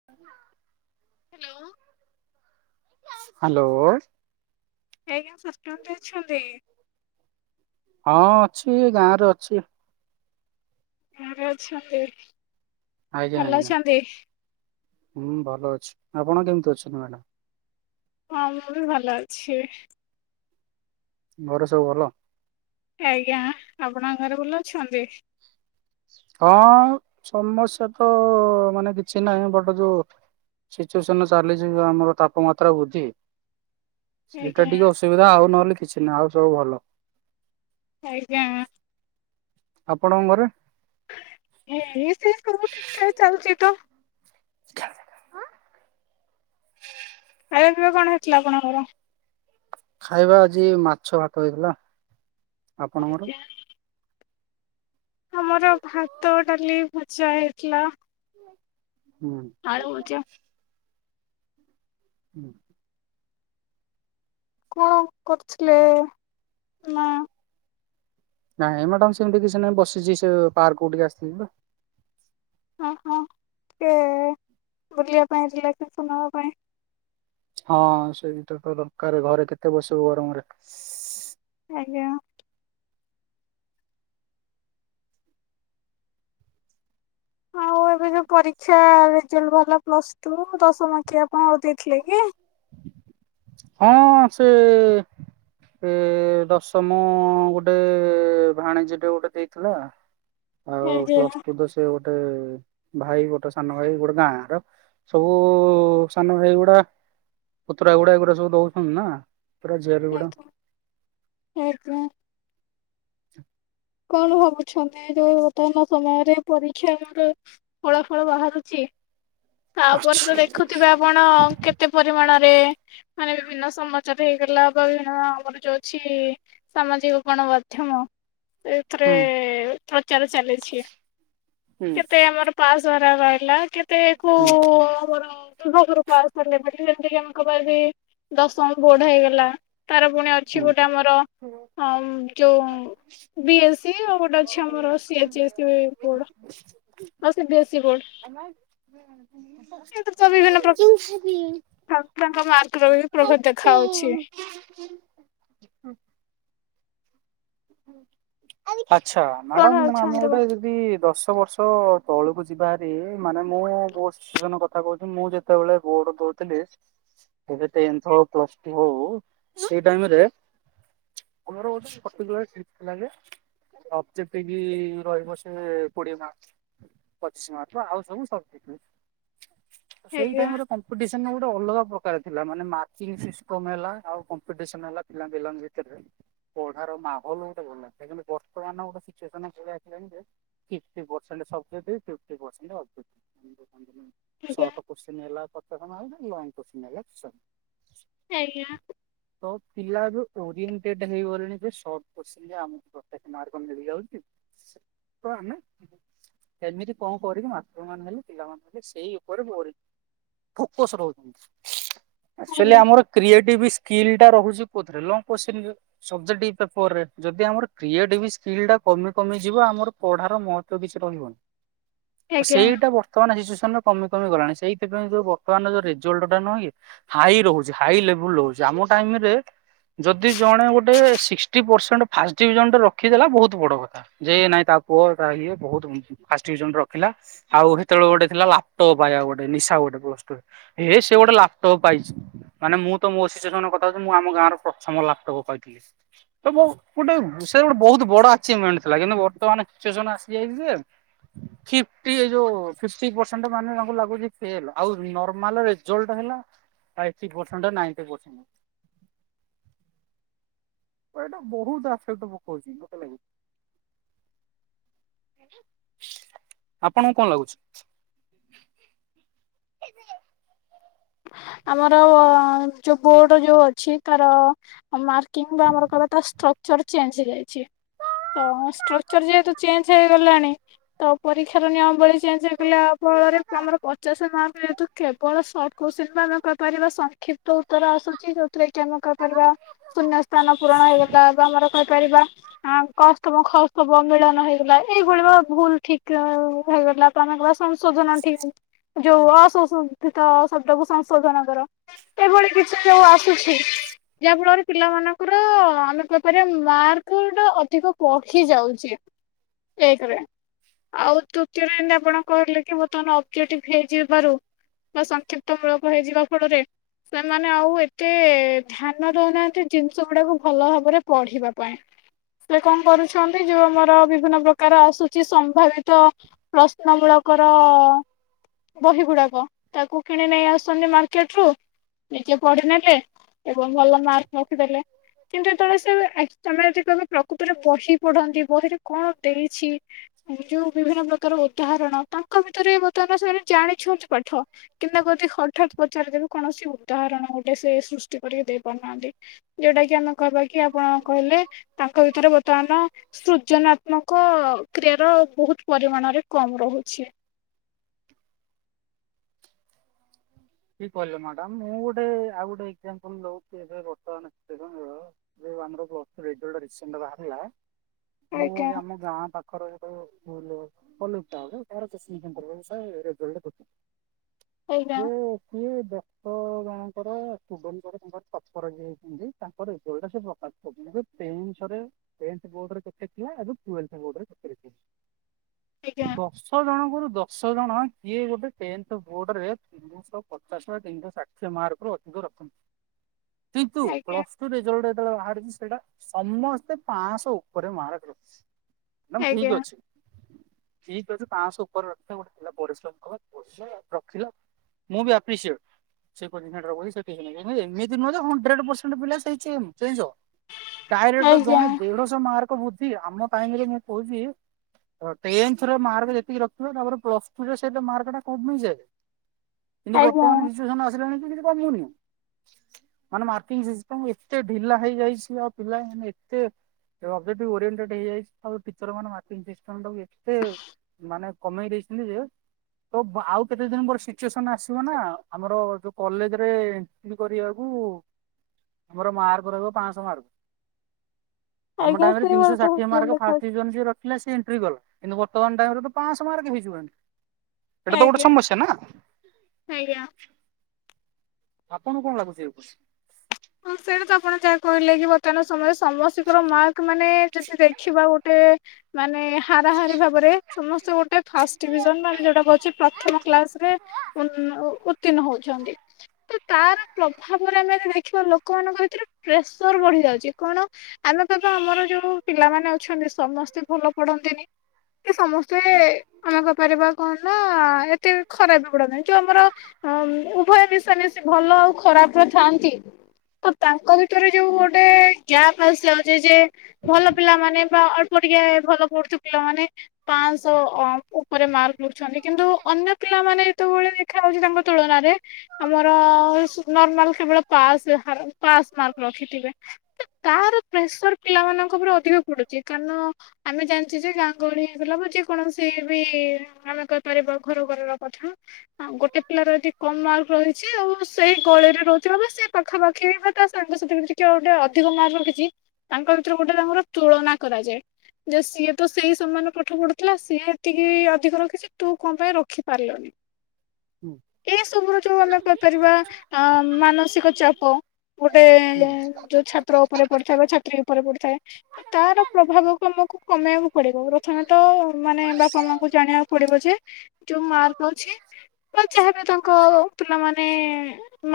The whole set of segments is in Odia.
[inaudible] ହାଲୋ। ହାଲୋ। ଆଜ୍ଞା [unintelligible] ଦେଇଛନ୍ତି। ହଁ ଅଛି ଏ ଗାଁରେ ଅଛି। ଘରେ ଅଛନ୍ତି। ଆଜ୍ଞା ଭଲ ଆଜ୍ଞା ଅଛନ୍ତି? ହୁଁ ଭଲ ଅଛି ଆପଣ କେମିତି ଅଛନ୍ତି ମ୍ୟାଡ଼ାମ୍? ହଁ ମୁବି ଭଲ ଅଛି। ଘରେ ସବୁ ଭଲ? ଆଜ୍ଞା ଆପଣଙ୍କ ଘରେ ଭଲ ଅଛନ୍ତି? ହଁ ସମସ୍ୟାତ ମାନେ କିଛି ନାହିଁ ବଟ୍ ଯୋଉ ସିଚୁଏସନ୍ ଚାଲିଚି ଆମର ତାପମାତ୍ରା ବୃଦ୍ଧି ସେଇଟା ଆଜ୍ଞା ଟିକେ ଅସୁବିଧା ଆଉ ନହେଲେ କିଛି ନାହିଁ ଆଉ ସବୁ ଭଲ। ଆଜ୍ଞା। ଆପଣଙ୍କ ଘରେ? [unintelligible] ସବୁ ଠିକ୍ ଠାକ୍ ଚାଲିଚିତ। [inaudible] ଖାଇବା ପିଇବା କଣ ହେଇଥିଲା ଆପଣଙ୍କର? ଖାଇବା ଆଜି ମାଛ ଭାତ ହେଇଥିଲା ଆପଣଙ୍କର? ଆଜ୍ଞା ଆମର ଭାତ ଡାଲି ଭଜା ହେଇଥିଲା ହୁଁ। ଆଳୁ ଭଜା। ହୁଁ। କଣ କରୁଥିଲେ ଏଇନା? ନାଇଁ ମ୍ୟାଡ଼ାମ୍ ସେମତି କିଛି ନାଇଁ ବସିଚି ସେପାର୍କକୁ ଟିକେ ଆସିଥିଲିତ। ହଁ ହଁ ଟିକେ ବୁଲିବା ପାଇଁ ିଲେସ [unintelligible] ନବା ପାଇଁ। ହଁ ସେଟ ତ ଦରକାର ଘରେ କେତେ ବସିବୁ ଗରମରେ। ଆଜ୍ଞା। ଆଉ ଏବେ ଯୋଉ ପରୀକ୍ଷା ରେଜଲ୍ଟ ବାହାରିଲା ପ୍ଲସ ଟୁ ଦଶମ ଆଖିଆ ଆପଣ ଆଉ ଦେଇଥିଲେ କି? ହଁ ସେ ଏ ଦଶମ ଗୋଟେ ଭାଣିଜିଟେ ଗୋଟେ ଦେଇଥିଲା। ଆଉ ଆଜ୍ଞା ପ୍ଲସ ଟୁ ତ ସେ ଗୋଟେ ଭାଇ ଗୋଟେ ସାନ ଭାଇ ଗୋଟେ ଗାଁ ର। ସବୁ ସାନ ଭାଇଗୁଡା ପୁତୁର ଗୁଡା ଏଗୁଡା ସବୁ ଦଉଛନ୍ତି ନା। ପୁରା ଝିଆରୀ ଗୁଡା [unintelligible] [inaudible] କଣ ଭାବୁଛନ୍ତି ଯୋଉ ବର୍ତ୍ତମାନ ସମୟରେ ପରୀକ୍ଷା [inaudible] ଫଳା ଫଳ ବାହାରୁଛି ଆଚ୍ଛା ତାପରେ ତ ଦେଖୁଥିବେ ଆପଣ କେ କେତେ ପରିମାଣରେ ମାନେ ବିଭିନ୍ନ ସମାଚାର ହେଇଗଲା ବା ବିଭିନ୍ନ ଆମର ଯୋଉ ଅଛି ସାମାଜିକ ଗଣମାଧ୍ୟମ ସେଥିରେ ହୁଁ। ପ୍ରଚାର ଚାଲିଛି। ହୁଁ କେତେ ଆମର ପାସ୍ ଧରା ରହିଲା କେତେ ହୁଁ କୋଉ ଆମର ଦୁ ପାସ୍ ଯେମତି ଆମେ କପାରି ଦଶମ ବୋଡ ହେଇଗଲା ତାର ପୁଣି ଅଛି ହୁଁ ଗୋଟେ ଆମର ଯୋଉ ବି ଏସ୍ ସି ଆଉ ଗୋଟେ ଅଛି ଆମର ସି ଏଚ ସି ବୋର୍ଡ। [inaudible] ଆଉ ସି ବି ଏ ସି ବୋଡ। [unintelligible] ହାଲ୍କା ମାର୍ଗର ବି ପ୍ରଭତ ଦେଖାଯାଉଛି ହୁଁ। ଆଚ୍ଛା କଣ ମ୍ୟାଡ଼ାମ ଆମେ ଭାବୁଛନ୍ତି ଗୋଟେ ଯଦି ଦଶ ବର୍ଷ ତଳକୁ ଯିବା ହାରି ମାନେ ମୁଁ ବହୁ ଜଣ କଥା କହୁଛନ୍ତି ମୁଁ ଯେତେବେଳେ ବୋଡ ଦଉଥିଲି ଏବେ ଟେନ୍ଥ ହଉ ପ୍ଲସ ଟୁ ହଉ ସେଇ ଟାଇମରେ ଆମର ଅଛି ଠିକ ଲାଗେ ଅବଜେକ୍ଟ ବି ରହିବ ସେ କୋଡ଼ିଏ ମାର୍କ। ପଚିଶ ମାର୍କ ଆଉ ସବୁ ସ କଣ ସେଇ ଆଜ୍ଞା ଟାଇମରେ କମ୍ପିଡିସନ ଗୋଟେ ଅଲଗା ପ୍ରକାର ଥିଲା ମାନେ ମାର୍କ ବେସିସ୍ କମ୍ ହେଲା ଆଉ କମ୍ପିଡିସନ ହେଲା ପିଲା ପିଲାଙ୍କ ଭିତରେ। ତାର ମାହୋଲ ଗୋଟେ ଭଲ ଲ ବର୍ତ୍ତମାନ ଗୋଟ ସୁଏ ଭଆସା fifty percent subjective fifty percent objective ଆଜ୍ଞା ସଟ କ୍ୱେଷ୍ଟିଁ ହେଲା ଲଙ୍ଗ କ୍ୱେଚେନ ହେଲା ପଚାଶ ମାର୍କ। ସେଇଆ। ତ ପିଲା ଏବେ ଓରିଏଣ୍ଟଟା ହେଇଗଲେଣି। ଯେ ସଟ କ୍ୱେଷ୍ଟୀରେ ଆମ ଗଟକ ମାର୍କ ମିଳିଯାଉଛି ସେ ଆମେ ସେମିତି କଣ କରିକି ମାଷ୍ଟାର୍ ମାନେ ହେଲେ ପିଲାମାନେ ହେଲେ ସେଇ ଉପରେକି ଫୋକସ ରହୁଛନ୍ତି। ଆକଚୁଏଲି ଆଜ୍ଞା ଆମର କ୍ରଏଟିଭ ସ୍କିଲ ଟା ରହୁଛି କୋଉଥିରେ ଲଙ୍ଗ କ୍ୱେଷ୍ଟିନ ରେ ସୁଭେକ୍ଟିବ। ପେପର ରେ ଯଦି ଆମର କ୍ରିଏଟିଭ ସ୍କିଲ ଟା କମି କମି ଯିବ ଆମର ପଢାର ମହତ କିଛି ରହିବନି। ଆଜ୍ଞା ସେଇଟା ବର୍ତ ବର୍ତମାନ ସିଚୁଏସନରେ କମି କମି ଗଲାଣି ସେଇଥିପାଇଁ ଯୋଉ ବର୍ତମାନ ଯୋଉ ରେଜଲଟ ଟା ନୁହଁ କି ହାଇ ରହୁଛି ହାଇ ଲେଭୁଲ ରହୁଛି ଆମ ଟାଇମରେ ଯଦି ଜଣେ ଗୋଟେ ସିସ ଫି୍ଟି ପରସେଟ ଫାଷ୍ଟ ଡିଭିଜନରେ ରଖି ଦେଲା ବହୁତ ବଡ଼ କଥା। ଯେ ନାଇଁ ତା ପୁଅ ତା ଇଏ ବହୁତ ଫାଷ୍ଟ ଡିଭିଜନ ରଖିଲା। ଆଉ ସେତେବେଳେ ଗୋଟେ ଥିଲା ଲାପଟପ୍ ପାଇବା ଗୋଟେ ନିଶା ଗୋଟେ ପ ହେ ସେ ଗୋଟେ ଲାପଟପ୍ ପାଇଛି। ମାନେ ମୁଁ ତ ମୋ ଶିଷୁ ଜଙ୍କ କଥା ହଉଛି ମୁଁ ଆମ ଗାଁର ପ୍ରଥମ ଲାପଟକ ପାଇ ଥିଲି। ତ ବହୁ ଗୋଟେ ସେ ଗୋଟେ ବହୁତ ବଡ ଆଚିଭମେଣ୍ଟ ଥିଲା କିନ୍ତୁ ବର୍ତ୍ତମାନ ସିଚୁଏ ସନ୍ ଆସିଯାଇଛି ଯେ ଫିଫ୍ଟି ଏ ଯଉ ସିକ୍ସଟି ପର୍ଶେଣ୍ଟ ମାନେ ତାଙ୍କୁ ଲାଗୁଛି ଫେଲ୍ ଆଉ ନର୍ମାଲ ରେଜଲ୍ଟ ହେଲା fifty percent ninety percent. ମୋର ଏଇଟା ବହୁତ [unintelligible] ପୋକ ଅଛି ମତେ ଲାଗୁ ଆପଣଙ୍କୁ କଁ ଲାଗୁଛି? [unintelligible] ଆମର ଯୋଉ ବୋର୍ଡ ଯୋଉ ଅଛି ତାର ମାର କିମ୍ବା ଆମର କହିବ ତା ଷ୍ଟ୍ରକ୍ଚର ଚେଞ୍ଜ ହେଇଯାଇଛି। ତ ଷ୍ଟ୍ରକ୍ଚର ଯେହେତୁ ଚେଞ୍ଜ ହେଇଗଲାଣି ତ ପରୀକ୍ଷାର ନିୟମାବଳୀ ଚେଞ୍ଜ ହେଇଗଲା ଫଳରେ ଆମର ପଚାଶ ମାର୍କ ଯେହେତୁ କେବଳ ସ କୋତ୍ସିନ୍ ଆମେ କହିପାରିବା ସଂକ୍ଷିପ୍ତ ଉତ୍ତର ଆସୁଛି ଯୋଉଥିରେ କି ଆମେ କହିପାରିବା ଶୂନ୍ୟ ସ୍ଥାନ ପୂରଣ ହେଇଗଲା ବା ଆମର କହିପାରିବା ଆ କ ସ୍ତବ ଖ ସ୍ତବ ମିଳନ ହେଇଗଲା ଏଇଭଳି ଭ ଭୁଲ ଠିକ ହେଇଗଲା। ତମେ କ ସଂଶୋଧନ ଠିକ ଯୋଉ ଅସଶୋଧିତ ଶବ୍ଦ କୁ ସଂଶୋଧନ କର। ଏଭଳି କିଛି ଯୋଉ ଆସୁଛି ଯାହା ଫଳରେ ପିଲାମାନଙ୍କର ଆମେ କହିପାରିବା ମାର୍କ ଟା ଅଧିକ ପଖି ଯାଉଛି। ଏକ୍ ରେ। ଆଉ ତୃତୀୟ ରେ ଏନି ଆପଣ କହିଲେ କି। [unintelligible] କ୍ଷିପ୍ତମୂଳକ ହେଇଯିବା ଫଳରେ ସେମାନେ ଆଉ ଏତେ ଧ୍ୟାନ ଦଉନାହାନ୍ତି ଜିନିଷ ଗୁଡାକୁ ଭଲ ଭାବରେ ପଢିବା ପାଇଁ। ସେ କଣ କରୁଛନ୍ତି ଯୋଉ ଆମର ବିଭିନ୍ନ ପ୍ରକାର ଆସୁଛି ସମ୍ଭାବିତ। ପ୍ରଶ୍ନ ମୂଳକର ବହି ଗୁଡାକ ତାକୁ କିଣି ନେଇ ଆସୁଛନ୍ତି ମାର୍କେଟ ରୁ ନିଜେ ପଢ଼ିିନେଲେ ଏବଂ ଭଲ ମାର୍କ ରଖିଦେଲେ। କିନ୍ତୁ ଯେତେବେଳେ ସେ। [unintelligible] କୁତରେ ବହି ପଢନ୍ତି ବହିରେ କଣ ଦେଇଛି। ଯୋଉ ବିଭିନ୍ନ ପ୍ରକାର ଉଦାହରଣ ତାଙ୍କ ଭିତରେ ବର୍ତ୍ତମାନ ସେମାନେ ଜାଣିଛନ୍ତି ପାଠ। କିନ୍ତୁ ତାକୁ ଯଦି ହଠାତ୍ ପଚାରିଦେବେ କୌଣସି ଉଦାହରଣ ଗୋଟେ ସେ ସୃଷ୍ଟି କରିକି ଦେଇ ପାରୁନାହାନ୍ତି। ଯୋଉଟା କି ଆମେ କହିବା କି ଆପଣ କହିଲେ ତାଙ୍କ ଭିତରେ ବର୍ତ୍ତମାନ ସୃଜନାତ୍ମକ କ୍ରିୟାର ବହୁତ ପରିମାଣରେ କମ୍ ରହୁଛି। କି କହିଲେ ମ୍ୟାଡାମ୍ ମୁଁ ଗୋଟେ ଆଉ ଗୋଟେ ଏକ୍ସାମ୍ପୁଲ୍ ଦୌଚୀ ଏବେ ବର୍ତ୍ତମାନ ଦେଖନ୍ତୁ। ଯୋଉ ଆମର ପ୍ଲସ୍ ଥ୍ରୀ ରେଜଲ୍ଟ ରିସେଣ୍ଟ ବାହାରିଲା ମୁଁ ଆଜ୍ଞା ଆମ ଗାଁ ପା। [unintelligible] [inaudible] [unintelligible] ସିଏ ଦଶ ଜଣଙ୍କର ଷ୍ଟୁଡେଣ୍ଟଙ୍କ ତାଙ୍କର ଟପର ହୋଇଛନ୍ତି, ତା। [unintelligible] ସେଇ ଅନୁସାରେ ଟେନ୍ଥ ବୋର୍ଡ ରେ କେତେ ଥିଲା, ଆଜି ଟୁଏଲ୍ଥ ବୋର୍ଡ ରେ କେତେ ଆଜ୍ଞା [unintelligible] ଦଶ ଜଣଙ୍କରୁୁ ଦଶ ଜଣ କିଏ ଗୋଟେ ଟେନ୍ଥେ ବୋର୍ଡରେ ପଚାଶହ ତିନିଶହ ଷାଠିଏ ମାର୍କ ର ଅଧିକ ରଖନ୍ତି କିନ୍ତୁ ଆଜ୍ଞା ପ୍ଲସ ରେଜଲ୍ଟ ଯେତେବେଳେ ବାହାରିଛି ସେଇଟା ସମସ୍ତେ ପାଆଁଶ ଉପରେ ମାର୍କ ରଖିଚି। [unintelligible] ଠିକ୍ ଆଜ୍ଞା ଅଛି। ଠିକ୍ ଅଛି ପାଆଁଶ ଉପରେ ରଖିଲ ଗୋଟେ ଥିଲା ପରିଶ୍ରମ କଲା ପଢିଲା ରଖିଲା। ମୁଁ ବି ଆପି ସିଏଡ। [unintelligible] ଏମିତି ନୁହେଁ ଯେ ହନ୍ଡ୍ରେଡ୍ ପରଷେନ୍ଟ ପିଲା ସେଇ ଚେ [unintelligible] ଡାଇରେକ୍ଟ ଆଜ୍ଞା ଜଣେ ଦେଢଶହ ମାର୍କ ବ୍ରୃଦ୍ଧି ଆମ ଟାଇମ ରେ ମୁଁ କହୁଛି ଟେନ୍ଥରେ ମାର୍କ ଯେତିକି ରଖିଥିବ ତାପରେ ପ୍ଲସ୍ ଟୁ ରେ ସେଇ ମାର୍କଟା କମି ଯାଏ କିନ୍ତୁ ଆଜ୍ଞା। ବର୍ତ୍ତମାନ ସିଚୁଏସନ ଆସିଲାଣି କି କମୁନି। ମାନେ ମାର୍କିଂ ସିଷ୍ଟମ ଏତେ ଢିଲା ହେଇଯାଇଛି ଆଉ ପିଲା ମାନେ ଏତେ ଏବେ ଅବ୍ଡେଟ୍ ଓରିଏଣ୍ଟେଡ ହେଇଯାଇ ତାପରେ ଟିଚର ମାନେ ମାର୍କିଙ୍ଗ ସିଷ୍ଟମ ଏତେ ମାନେ କମେଇ ଦେଇଛନ୍ତି ଯେ ତ ଆଉ କେତେ ଦିନ ସିଚ୍ୟୁଏସନ୍ ଆସିବନା ଆମର କଲେଜରେ ଏଣ୍ଟ୍ରି କରିବାକୁ ଆମର ମାର୍କ ରହିବ ପାଞ୍ଚଶହ ମାର୍କ ଆମ ଆଜ୍ଞା ଟାଇମ୍ ରେ ସ୍ତ୍ରୀ ତିନିଶହ ଭାରତ ଷାଠିଏ ହଷ୍ଟେଲ ମାର୍କ ଫାଷ୍ଟ ଦେଖାଉଛି। ଡିଭିଜନ ଯିଏ ରଖି କ୍ଳାସ୍ ଏଣ୍ଟ୍ରି କଲ, କିନ୍ତୁ ବର୍ତ୍ତମାନ ତାଙ୍କର ତ ପାଞ୍ଚଶହ ମାର୍କ ହେଇଯିବଣି ଏଇଟା ତ ଗୋଟେ ଆଜ୍ଞା ସମସ୍ୟା ନା। ଆଜ୍ଞା। ଆପଣ କଣ ଲାଗୁଛି ଏବେ? ହଁ ସେଇଟା ତ ଆପଣ ଯାହା କହିଲେ କି ବର୍ତ୍ତମାନ ସମୟରେ ସମସ୍ତଙ୍କର ମାର୍କ ମାନେ ଯଦି ଦେଖିବା ଖିବା ଗୋଟେ ମାନେ ହାରାହାରି ଭାବରେ ସମସ୍ତେ ଗୋଟେ ଫାଷ୍ଟ ଡିଭିଜନ ନହେଲେ ଯୋଉଟା ପ୍ରଥମ କ୍ଲାସ ରେ ଉ ଉତ୍ତୀର୍ଣ୍ଣ ହଉଛନ୍ତି ତ ତାର ପ୍ରଭାବରେ ଆମେ ଦେଖିବା ଛୁଆ ଲୋକମାନଙ୍କ ଭିତରେ ପ୍ରେସର ବଢି ଯାଉଛି କଣ ଆମେ ତ ତ ଆମର ଯୋଉ ପିଲାମାନେ ଅଛନ୍ତି ସମସ୍ତେ ଭଲ ପଢନ୍ତିନି। କି ସମସ୍ତେ ଆମେ କହିପାରିବା କଣ ନା ଏତେ ଖରାପ ଗୁଡା ନାହିଁ ଯୋଉ ଆମର। ହଁ ଉଭୟ ମିଶାମିଶି ଭଲ ଆଉ ଖରାପରେ ଥାଆନ୍ତି ତ ତାଙ୍କ ଭିତରେ ଯୋଉ ଗୋଟେ ଗ୍ୟାପ ଆସି ଯାଉଛି ଯେ ଭଲ ପିଲା ମାନେ ଅଳ୍ପ ଟିକଆ ଭଲ ପଢୁଥିବା ପିଲାମାନେ ପାଞ୍ଚଶହ ଉପରେ ମାର୍କ ଛନ୍ତି କିନ୍ତୁ ଅନ୍ୟ ପିଲାମାନେ ଯେତେବେଳେ ଦେଖାଯାଉଛି ତାଙ୍କ ତୁଳନାରେ ଆମର ନର୍ମାଲ କେବଳ ପାସ୍ ପାସ୍ ମାର୍କ ରଖିଥିବେ ତାର ପ୍ରେସର ପିଲାମାନଙ୍କ ଉପରେ ଅଧିକ ପଡୁଛି କାରଣ ଆମେ ଜାଣିଛେ ଯେ ଗାଁ ଗହଳି ହେଇଗଲା ବା ଯେ କୌଣସି ବି ଆମେ କହିପାରିବା ଘରୁ ଘରର କଥା ହଁ ଗୋଟେ ପିଲାର ଏଠି କମ୍ ମାର୍କ ରହିଛି ଆଉ ସେଇ ଗଳିରେ ରହୁଥିବା ବା ସେ ପାଖାପାଖି ବା ତା ସାଙ୍ଗସାଥି ବି ଟିକେ ଗୋଟେ ଅଧିକ ମାର୍କ ରଖିଛି ତାଙ୍କ ଭିତରେ ଗୋଟେ ତାଙ୍କର ତୁଳନା କରାଯାଏ ଯେ ସିଏ ତ ସେଇ ସମୟରେ ପାଠ ପଢୁଥିଲା ସିଏ ଏତିକି ଅଧିକ ରଖିଛି ତୁ କଣ ପାଇଁ ରଖି ପାରିଲୁନି ଏ ଏଇସବୁ ର ଯୋଉ ଆମେ କହିପାରିବା ଅ ମାନସିକତା ପ ଗୋଟେ ଯୋଉ ଛାତ୍ର ଉପରେ ପଢଡିିଥାଏ ବା ଛାତ୍ରୀ ଉପରେ ପଢିଥାଏ ତାର ପ୍ରଭାବ ଆମକୁ କମେଇବାକୁ ପଡିବ ପ୍ରଥମତଃ ମାନେ ବାପା ମାମଙ୍କୁ ଜାଣିବାକୁ ପଡିବ ଯେ ଯୋଉ ମାର୍କ ଅଛି ବା ଯାହା ବି ତାଙ୍କ ପିଲାମାନେ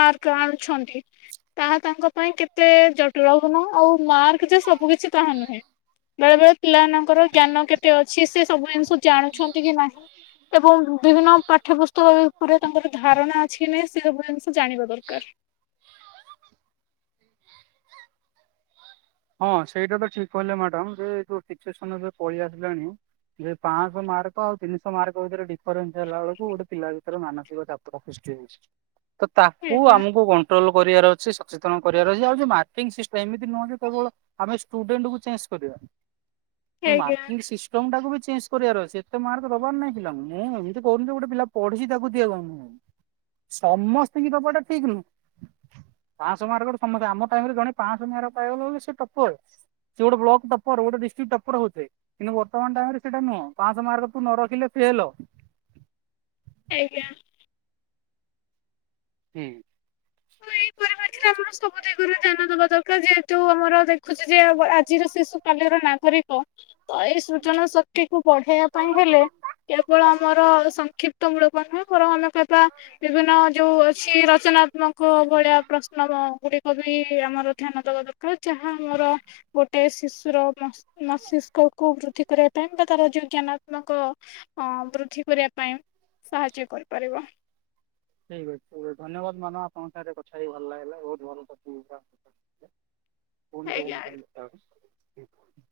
ମାର୍କ ଆଣୁଛନ୍ତି ଙ୍କ ପାଇଁ କେତେ ଜଟିଳପୂର୍ଣ୍ଣ ଆଉ ମାର୍କ ଯେ ସବୁ କିଛି ତାହା ନୁହେଁ ବେଳେ ବେଳେ ପିଲାମାନଙ୍କର ଜ୍ଞାନ କେତେ ଅଛି ସେ ସବୁ ଜିନିଷ ଜାଣୁଛନ୍ତି କି ନାହିଁ ଏବଂ ବିଭିନ୍ନ ପାଠ୍ୟ ପୁସ୍ତକ ଉପରେ ତାଙ୍କର ଧାରଣା ଅଛି କି ନାହିଁ ସେ ସବୁ ଜିନିଷ ଜାଣିବା ଦରକାର ହଁ ହଁ ସେଇଟା ତ ଠିକ କହିଲେ ମ୍ୟାଡାମ ଯେ ସିଚୁଏସନ୍ ଏବେ ପଳେଇ ଆସିଲାଣି ଇଏ ପାଞ୍ଚଶହ ମାର୍କ ଆଉ ତିନିଶହ ମାର୍କ ଭିତରେ ଡିଫରେନ୍ସ ହେଲା ବେଳକୁ ଗୋଟେ ପିଲା ଭିତରେ ମାନସିକ ଚାପ ସୃଷ୍ଟି ହଉଛି ତ ତାକୁ ଆଜ୍ଞା ଆମକୁ କଣ୍ଟ୍ରୋଲ କରିବାର ଅଛି ସଚେତନ କରିବାର ଅଛି ଆଉ ଯୋଉ ମାକଂ ସିଷ୍ଟମ ଏମିତି ନୁହଁ ଯେ କେବଳ ଆମେ ଷ୍ଟୁଡେଣ୍ଟ କୁ ଚେସ କରିବା ଆଜ୍ଞା ମାର୍କଇଂ ସିଷ୍ଟମ୍ ସିଷ୍ଟମ୍ ଟାକୁ ବି ଚେଞ୍ଜ କରିବାର ଅଛି ଏତେ ମାର୍କ ଦେବାର ନାହିଁ ପିଲାକୁ ମୁଁ ଏମିତି କହୁନି ଗୋଟେ ପିଲା ପଢିଛି ତାକୁ ଦିଆ ଯାଉନି। ହ ସମସ୍ତ ଙ୍କୀ ଦେବା ଟା ଠିକ ନୁହଁ। ପାଂଶ ମାର୍କ ସମସ୍ତେ ଆମ ଟାଇମ ରେ ଜଣେ ପାଂଶ ମାର୍କ ପାଇଗଲୁ ମାନେ ସେ ଟପର ସେ ଗୋଟେ ବ୍ଲକ ଟପର ଡିଷ୍ଟ୍ରିକି ଟପର ଗୋଟେ। କିନ୍ତୁ ବର୍ତମାନ ଟାଇମରେ ସେଟା ନୁହଁ ପାଂସ ମାର୍କ ତୁ ନ ରଖିଲେ ଫେଲ୍। ଆଜ୍ଞା। ହୁଁ। ହାଇ [unintelligible] ଏଥିରେ ଆମର ସବୁ ଦିଗରେ ଧ୍ୟାନ ଦବା ଦରକାର ଯେହେତୁ ଆମର ଦେଖୁଛି ଯେ ଆଜିର ଶିଶୁ କାଲିର ନାଗରିକ ତ ଏଇ ସୂଚନ ଶକ୍ତି କୁ ବଢେଇବା ପାଇଁ ହେଲେ କେବଳ ଆମର ସଂକ୍ଷିପ୍ତ ମୂଳକ ନୁହେଁ ଫର ଆମେ ଅବା ବିଭିନ୍ନ ଯୋଉ ଅଛି ରଚନାତ୍ମକ ଭଳିଆ ପ୍ରଶ୍ନ ଗୁଡ଼ି ବି ଆମର ଧ୍ୟାନ ଦବା ଦରକାର ଯାହା ଆମର ଗୋଟେ ଶିଶୁର ମ ମସ୍ତିଷ୍କକୁୁ ବୃଦ୍ଧି କରିବା ପାଇଁ ବା ତାର ଯୋଉ ଜ୍ଞାନାତ୍ମକ ଅ ବୃଦ୍ଧି କରିବା ପାଇଁ ସାହାଯ୍ୟ କରିପାରିବ। ଠିକ୍ ଅଛି ଧନ୍ୟବାଦ ମାନ ଆପଙ୍କ ସାଙ୍ଗରେ କଥା ହେଇକି ଭଲ ଲାଗିଲା ବହୁତ ଭଲ [unintelligible] ଆଜ୍ଞା କଣି କେବ [inaudible]